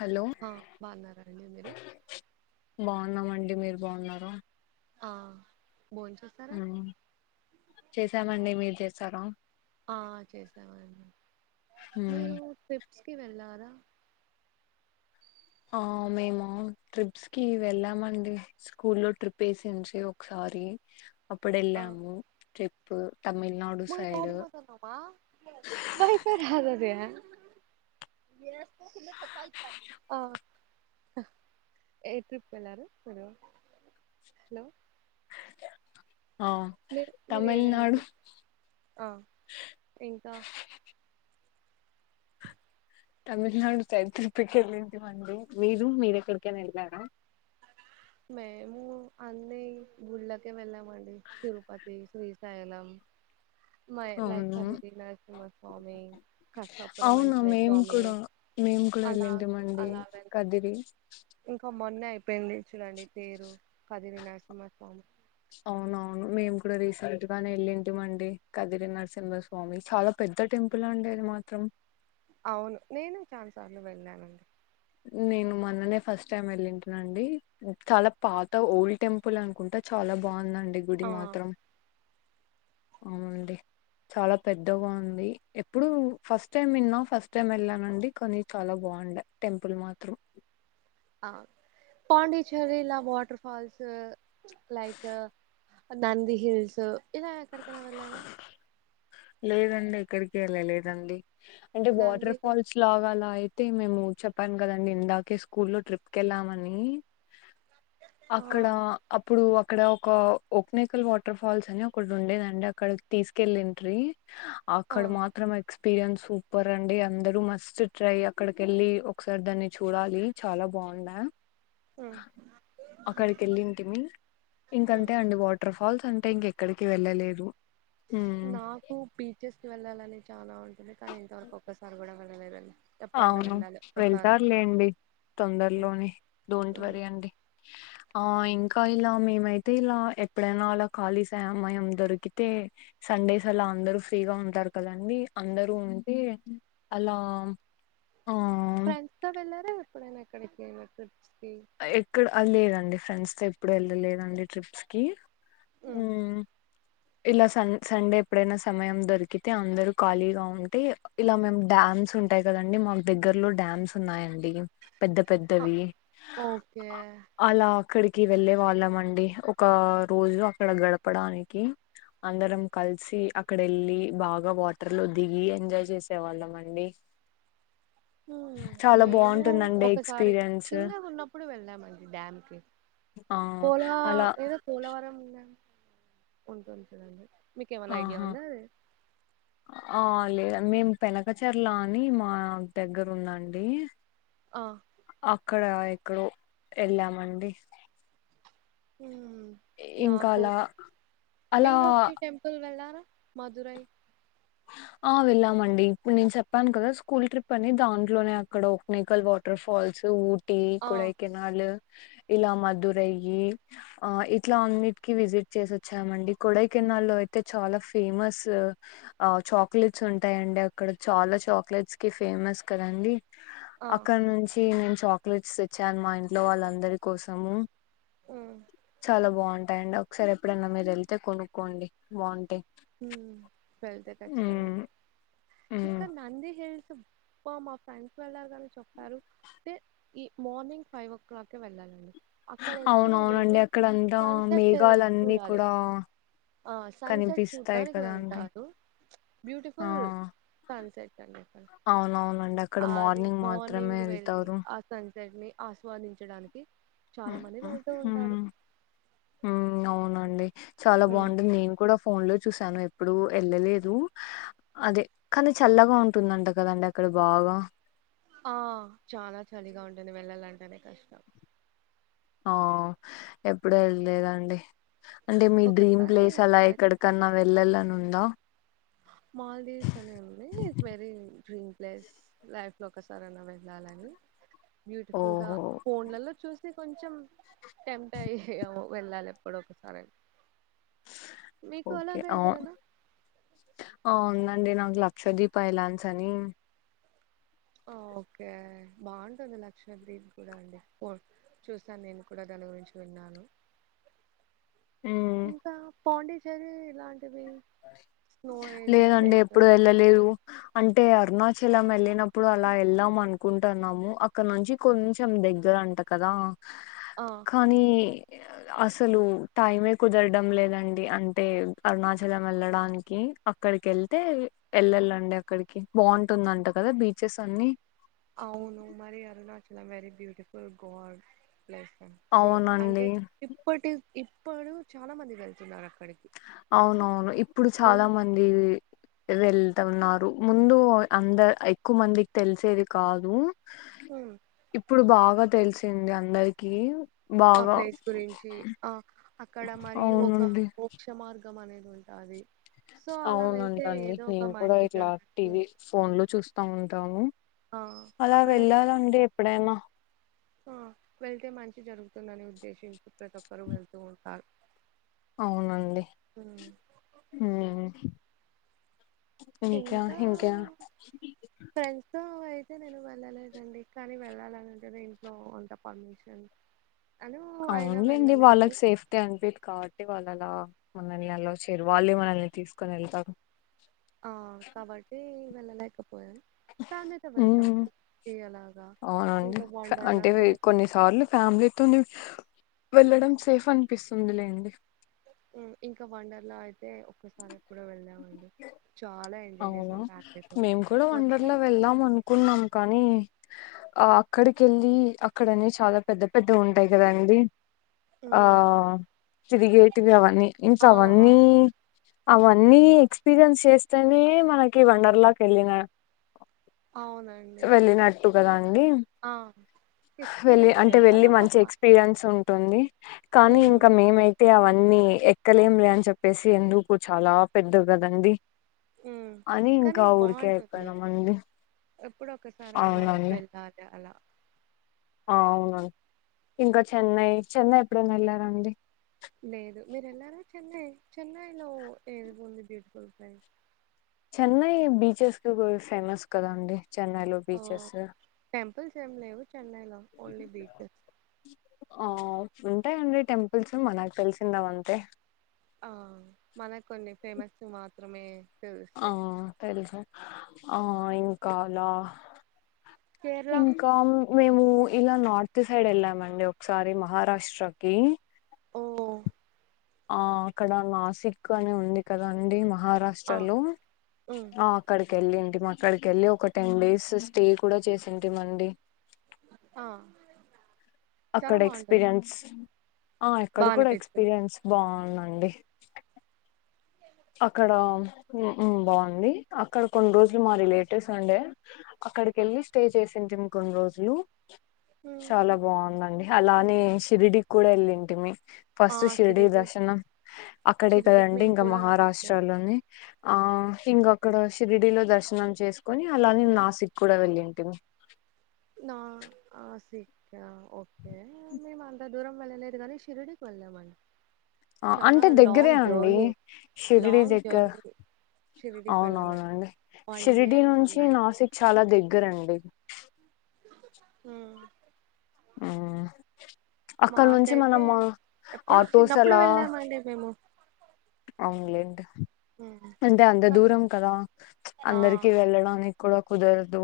Hello ఆ బాగున్నరండి మీరు ఉన్నామండి మీరు బాగున్నారా ఆ భోంచేశారా మ్మ్. చేసామండి మీరు చేసారా ఆ చేశాం అండి మ్మ్. మీరు స్కి వెళ్ళారా ఆ మేము ట్రిప్స్ కి వెళ్ళామండి స్కూల్ లో ట్రిప్ వేసిడ్రి ఒకసారి అప్పుడేళ్ళాము ట్రిప్ ప్ మా యాడికబోతన్నావ్ వైఫై రాధది ఆ ఏ ట్రిప్పు వెలారు మీరు హలో ఆ మీరు మీరు ఏదైనా తమిళనాడు ఆ ఇంకా తమిళనాడు సైడ్ ట్రిప్పుకెళ్ళింటివండి మీరు మీరెక్కడికైనా వెళ్ళారా మోము అన్ని గుడ్లకే వెళ్ళాం మది తిరుపతి శ్రీశైలం మై లైక్ అవును కదిరి నరసింహస్వామి కసాపురం అవునా అంజనేయ మేము స్వామి కూడా మేము కూడా అలా వెళ్ళింటిమండి అలాగ కదిరి ఇంకా మొన్న పెళ్లి చుడండి పేరు కదిరి నరసింహస్వామి అవునవును మేము కూడా రీసెంట్ గానే వెళ్ళింటి మండి కదిరి నరసింహస్వామి చాలా పెద్ద టెంపుల్ అండి అది మాత్రం అవును నేను చాన్ సార్లు వెళ్ళానండి నేను మన్ననే ఫస్ట్ టైం వెళ్ళింటునండి చాలా పాత ఓల్డ్ టెంపుల్ అనుకుంటచాలా బాగున్నా ండి గూడి ఆ మాత్రం అవునండి చాలా పెద్దగా ఉంది ఎప్పుడు ఫస్ట్ టైం విన్నా ఫస్ట్ టైం వెళ్ళానండి కొనీ చాలా బాగుండే టెంపుల్ మాత్రం ఆ పాండీఛేరి ల water falls like Nandi hills ఇలా క్కడికైనా వెళ్ళర లేదండి ఎక్కడికి వెళ్ళలేదండి అంటే నంది వాటర్ ఫాల్స్ లాగా అలా అయి అయితే మేము చెప్పాను కదండి ఇందాకే స్కూల్ లో ట్రిప్ కెళ్ళామని ఆ అక్కడ అప్పుడు ఇక్కడ ఒక ఓక్నేకల్ వాటర్ ఫాల్స్ అని ఒకటి ఉండేదండి అక్కడ తీసుకెళ్ళ ద్రి ఆ ఆక్కడ మాత్రమ ఎక్స్పీరియన్స్ సూపర్ అండి అందరు మస్ట్ ట్రై అక్కడికి వెళ్ళి ఒకసారి దాన్ని చూడాలి చాలా బాగున్నాయి ఉమ్ అక్కడికి వెళ్ళింటిమీ ఉమ్ ఇంకంతే అండి వాటర్ఫాల్ కాల్స్ ఉంటే ఇంక ఎక్కడికి వెళ్ళలేదు ఊ కు బీచెస్ కి వెళ్ళాలని చాలా కానీ ఇంతవరకు ఒక్కసారి కూడా వే అవును వెళ్తారులేండి ఉమ్ తొందరలోనే డోంట్ ఉమ్ వరి అండి ఆ ఇంకా ఇలా మేమైతే ఇలా ఎప్పుడైనా అలా ఖాళీ సమయం దొరికితే సండేస్ అలా అందరూ ఫ్రీగా ఉంటారు కదండి అందరూ ఉంటే అలా ఆ... ఫ్రెండ్స్ తో వెళ్ళారా ఎప్పుడైన ఇక్కడికైన ట్రిప్స్ కి ఏక్కడ లేదండి ఫ్రెండ్స్ ఎప్పుడు వెళ్ళలేదండి ట్రిప్స్ కి ఊ ఉమ్ ఇలా సం సండే ఎప్పుడైనా సమయం దొరికితే, అందరూ ఖాళీగా ఉంటే, ఇలా మేము డ్యామ్స్ ఉంటాయి కదండి మాకు దగ్గర్లో డ్యామ్స్ ఉన్నాయండి. పెద్ద ఆ, పెద్దవి ఓకే అలా అక్కడికి వెళ్ళే వాళ్ళం అండి, ఒక రోజు అక్కడ గడపడానికి అందరం కలిసి అక్కడ వెళ్ళి బాగా వాటర్ లో దిగి ఎంజాయ్ చేసే వాళ్లం అండి. హ్మ్ చాలా మేము బాగుంటుందండి ఎక్స్పీరియన్స్. ప్పుడు వెళ్ళామండి డ్యామ్ కి ఆ పోలా అలా ఏదో పోలవరం ఉంటుంది కదండీ ఆహా ఆ అ లేద్ మేం పెనకచర్లా అని మా దగ్గర ఉందండి ఆ అక్కడ ఎక్కడో వెళ్ళామండి ఊ ఇంకా నాకు, అలా అలా మీనాక్షి టెంపుల్ వెళ్ళారా? మధురై ఆ వెళ్ళామండి ఇప్పుడు నేను చెప్పాను కదా, స్కూల్ ట్రిప్ అని దాంట్లోనే అక్కడ ఒక్మికల్ వాటర్ ఫాల్స్, ఊ టీ ఆ కొడైకెనాల్ ఇలా మదురై ఈ ఆ ఇట్లా అన్నిటికి విజిట్ చేసి వచ్చామండి, కొడైకెనాల్ లో అయితే చాలా ఫేమస్ ఆ చాక్లెట్స్ ఉంటాయండి అక్కడ చాలా చాక్లెట్స్ కి ఫేమస్ కదండి? ఆ అక్కడ నుంచి నించోన్ చాక్లెట్స్ తెచ్చాను, మా ఇంట్లో వాళ్ళందరి కోసము. ఊ చాలా బాగుంటాయండి ఒకసారి ఎప్పుడైనా మీరు వెళ్తే కొనుక్కోండి, బావుంటయి. ఉమ్ వెళ్తే కచ్చితంగా ళ్తా ఉమ్ ఇక్కడనంది హిల్స్ బ మా ఫ్రెండ్స్ వెళ్లారు గాని చెప్పారు, టే ఈ మార్నింగ్ ఫైవ్ ఓ క్లాక్ కె వెళ్ళాలండి. అక్కడొచ్చి అవునవునండి, వెళ్ళి అక్కడ అంతా సన్సెట్ మేఘాలన్ని చూడాలి. కూడా కనిపిస్ డ్డానికి వెళ్తారు, బ్యూటిఫుల్ అల్సైదండి అవునవును అండ్ అక్కడ మార్నింగ్ మాత్రమే వెళ్తారు. దాన్ని ఆస్వాదించడానికి చాలా ఉమ్ మంది వెళ్తూ ఉంటారు. ఉమ్ ఉమ్, అవునండి చాలా ఉమ్. బాగుంటుంది నేను కూడా ఫోన్ లో చు చూసాను ఎప్పుడూ ఎళ్ళలేదు అదే, కనీ చల్లగా ఉంటుందంట కదండి అక్కడ బాగా? ఆ చాలా చలిగా ఉంటుంది వెళ్ళాలంటేనే కష్టం. ఆ ఎప్పుడు ఎళ్ళలేదండి. అంటే మీ డ్రీమ్ ఒకసారి ప్లేస్ అలా ఎక్కడికన్నా వెళ్ళాలనుం హలో మాల్దీవ్స్ అని ఉంది, వెరీ డ్రీమ్ ప్లేస్ లైఫ్ లో ఒకసారైనా వెళ్ళాలని బ్యూటిఫుల్ గా ఓహో ఫోన్లలో చూస్ తె కొంచెం టెంప్ట్ అయ్యి వెళ్ళాలి ఎప్పుడో ఒకసారన్ మీకు ఓకే అలాగ అవు ఎగరాలా అవునండి నాకు లక్ష ద్వీప్ అయిలాడ్సని ఓకే బాగుంటుంది లక్షద్వీప్ గూడ అండి ఫో చూసాను నేను కూడా దాని గురించి విన్నాను. ఉమ్ ఇంకా పాండిచ్చెరి ఇలాం లేదండి ప్లేస్ ఎప్పుడు వెళ్ళలేదు అం టే అరుణాచలం ఎళ్ళినప్పుడు అలా ఏళ్దాం అనుకుంటున్నాము అక్కడ నుంచి కొంచెం దగ్గర అంట కదా? ఆ కానీ అసలు టైమే కుదరడం లేదండి అంటే అరుణాచ లం వెళ్ళడానికి అక్కడికి వెళ్తే వెల్లళ్లండి అక్కడికి బాగుంటుందంట కదా బీచెస్ అన్ని అవును మరి అరుణాచలం వెరీ బ్యూటిఫుల్ [inaudible] [unintelligible] స్లో అంటే అవునండి ఇప్పటి ఇప్పుడు చాలా మంది వెళ్తున్నారు అక్కడికి అవునవును ఇప్పుడు చాలా ముందు మంది వెల్ తున్నారు ముందు అంద ఎక్కువ మందికి తెలిసేది కాదు ఇప్పుడు బాగా తెలిసింది అందరికి ఆ బాగా ప్లేస్ గురించి అ అక్కడ మరియు ఒక అవునండి మోక్షమార్ గం అనేది ఉండాలి అవునంటండి నేను కూడా మంచి ఇట్లా జరగచ్చు టీవీ, ఫోన్ లో చూస్తా ఉంటాను ఆ అలా అక్కడ వెళ్ళాలండి ఎప్పుడైనా వెళ్తే మంచి జరుగుతుందని ఉద్దేశించి ప్రతి ఒక్కరూ వెళ్తూ ఉంటారు అవునండి ఉమ్. మ్మ్ ఇంకా ఫ్రెండ్స్ తో అయి అయితే నేను వెళ్ళలేదండి కానీ వెళ్ళాలని అంటే నేను కూడా పోతా పర్మిషన్ అను అయినా అవునులేండి వెళ్ళలేదు వాళ్ళకి సేఫ్టీ అనిపియదు కాబట్టి వాళ్ కదా మనల్ని అలో చేయరు వాళ్ళే మనల్ని తీసుకొని ఎళ్తారు ఆ కాబట్టి వెళ్లలేక పో మ్మ్ తిప్పి అలాగా అవునండి ఇంకా అంటే వండర్లాకి వె వెళ్ళాలి కొన్ని సార్లు ఫ్యామిలీతోనే వెళ్లడం సేఫ్ అనిపిస్తుంది లేండి ఇంకా వండర్ల అయితే ఒక్కసారి కూడా వెల్దామండి చాలా ఎంజాయ్ అవునా చేసాం ఫ్యామిలీతో మేము కూడా మొత్తం వండర్లా వెళ్ళాం అనుకున్నాం కానీ ఆ అక్కడికెళ్ళి అక్కడ అన్ని చాలా పెద్ద పెద్దవి ఉంటాయి కదండి ఆ ఉమ్ తిరిగేటివి అవన్నీ ఆ ఇంకావన్ని అవన్నీ ఎక్స్పీరియన్స్ చేస్ స్తేనే మనకి వండర్లాకెళ్ళిన అవునండి వెళ్ళినట్టు కదా అండి ఆ అవునండి, వెళ్ళి ఎక్స్పీరియన్స్ అంటే చేయాలి వెళ్ళి అదొక మంచి ఫన్ ఎక్స్పీరియన్స్ ఉంటుంది కానీ ఉమ్ ఇంకా మేమైతే అవ అన్నీ ఎక్కలేం రా అని చెప్పేసి ఎందుకు చాలా పెద్ద గదండి. ఉం కనీ బాగుంటుంది అయిపోయినామండి ఎప్పుడొక్కసారన్న అవునండి వెళ్ళాలి అలా ఆ అవునం ఇంకా చెన్నై చెన్నై ఎప్పుడైనా ఎళ్లారా అండి లేదు మీరు ఎళ్లారా చెన్నై చెన్నైలో ఏది ఉంది బ్యూటిఫుల్ ప్లేస్. చెన్నై బీచెస్ కు ఫేమస్ కదా అండి. చెన్నైలో ఒ బీచెస్ టెంపుల్స్ ఏం లేవు చెన్నైలో ఓన్లీ బీచస్ ఆ ఉంటాయండి టెంపుల్స్ మనకు తెలిసుండవ్ అంతే ఆ మనకు కొన్ని ఫేమస్ మాత్రమే ఆ తెలుస్తాయి తెల్సు ఆ ఇంకాల కేరళ ఇంకా మేము ఇలా నార్త్ సైడ్ ఎళ్ళామండి ఒకసారి మహారాష్ట్రకి ఓ ఆ అక్కడ నాసిక్ అని ఉంది కదా అండి మా ఆ మహారాష్ట్రలో ఉమ్ ఆ అక్కడే క్కెళ్ళింటిమి అక్కడికి ఎళ్ళి ఒక టెన్ డేస్ స్టే కూడా చేసింటి మండి ఆ చాలా అక్కడ బాగుంటుంది ఎక్స్పీరియన్స్ ఆ బా ఎక్కడ కూడా అనిపిస్తుంది ఎక్స్పీరియన్స్ బాగుంద అండి అక్కడ బాగుంది అక్కడ కొన్ని రోజులు మా రిలేటివ్స్ ఉండే అక్కడికి వెళ్ళి స్టే చేసింటిమి కొన్ని రోజులు ఉమ్ చాలా బాగుందండి అలానే షిరిడికి కూడా వెళ్ళింటిమి. ఫస్ట్ షిరిడి దర్శనం అక్కడే షిరిడికి కదండి మేము ఇంకా కూడా మహా వెళ్ళాము ఇష్టాలని ఆ ఇంక అక్కడ షిరిడిలో దర్శనం చేసుకొని అలానే నాసిక్ కూడా వెళ్ళింటిమి. నా సిక్కా ఓకే మేము అంత దూరం వెళ్ళలేదు కానీ షిరిడికి వెళ్ళామండి. ఆ చాలా అంటే దగ్గరే లాంగ్ అండి జర్నీ షిరిడి లాంగ్ దగ్గర జర్నీ షిరిడికి వెళ్ళాలం అవునవునండి one day Shirdi and one నుంచి నైట్ నాసిక్ చాలా దగ్గరండి. హు ఆ మాకైతే ఎప్పుడు ఆటోస్ చిన్నప్పుడు వెళ్ళామండి మేము అవున్లేం అంటే అంత కానీ దూరం కదా ఆ అందరికి వెళ్ళడానిక్ కూడా కుదరదు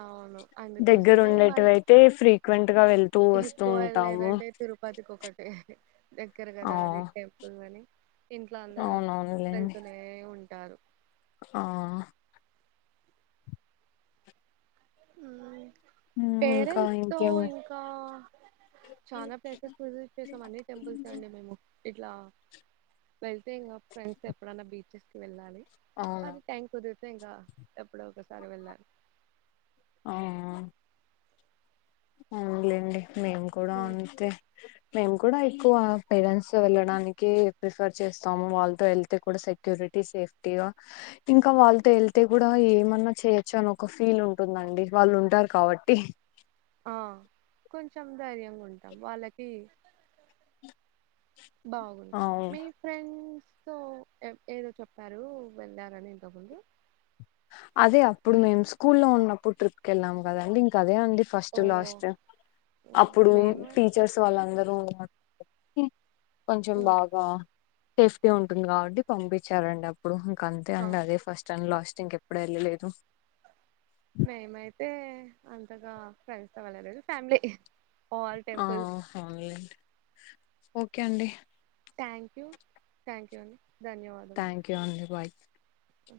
అవును దగ్గర అందుకోసమే మళ్ ఉండేటివయితే ఫ్రీక్వెంట్ గా వెళ్తూ వస్తూ ఎక్కువ ఉంటాము వెళ్ళలేదంటే తిరుపతికి ఒకటి దగ్గర ఆ కదా అది టెంపుల్ అని ఇంట్లో అందరు అవునవునులేండి వెళ్తూనే ఉంట ఉంటారు ఆ ఉమ్ మ్మ్ ఇంకా పేరెంట్స్ తో ఇంకేమి ఇంకా చాలా ప్లేసెస్ విజిట్ చేసాం అన్ని టెంపల్సే అండి మేము. ఇట్లా వెళ్తే ఇంగా ఫ్రెండ్స్ తో ఎప్పుడన్నా బీచెస్ కి వెళ్ళాలి. అవును అదే టైమ్ కుదురుత్ తె ఇంగా ఎప్పుడో ఒకసారి వెళ్ళాలి. ఆ ఆ అవున్లేండి మేము కూడా అంతే మేము కూడ ఎక్కువ పేరెంట్స్ తొ వెళ్ళడానికి ప్రిఫర్ చేస్తాము, వాళ్తో ఎళ్తే కూడ సెక్యూరిటీ సేఫ్టీగా ఇంకా వాళ్తో ఎళ్తే గుడా ఏమన్నా చేయొచ్చు అని ఒకఫ్ ఫీల్ ఉంటుందండి వాళ్ళు ఉంటార్ కాబట్టి ఆ కొంచెం ధైర్యంగుంటాం వాళ్ళకి బాగుంటరు అవును మీ ఫ్రెండ్స్ సో ఎద్ ఏదో చెప్పారు వెళ్ళారని ఇంతక్ముందు అదే అప్పుడు మేము స్కూ లో ఉన్నప్పుడు ట్రిప్కి వెళ్ళాము కదండి ఇంకద్ అదే అండి ఓ ఫస్ట్ లాస్ట్, ఉమ్, అప్పుడు మేము టీచర్స్ వాళ్ళందరూ [unintelligible] కొంచం ఉమ్, బాగా సేఫ్టీ ఉంటుంది కాబట్టి పంపించారండి అప్ ప్పుడు ఇంకంతే ఆ, అండి, అదే ఫస్ట్ అండ్ లాస్ట్ సింకెప్ ఎప్పుడెల్ల లేదు మేమైతే అంతగా ఫ్రెండ్స్తో వెళ్ళలేదు ఫ్యామిలీ ఆల్ ఆ టెంపుల్స్ అవున్లేండి ఓకే అండి థ్యాంక్ యూ థ్యాంక్ యూ అండి. థ్యాంక్ యూ అండి బాయ్. అ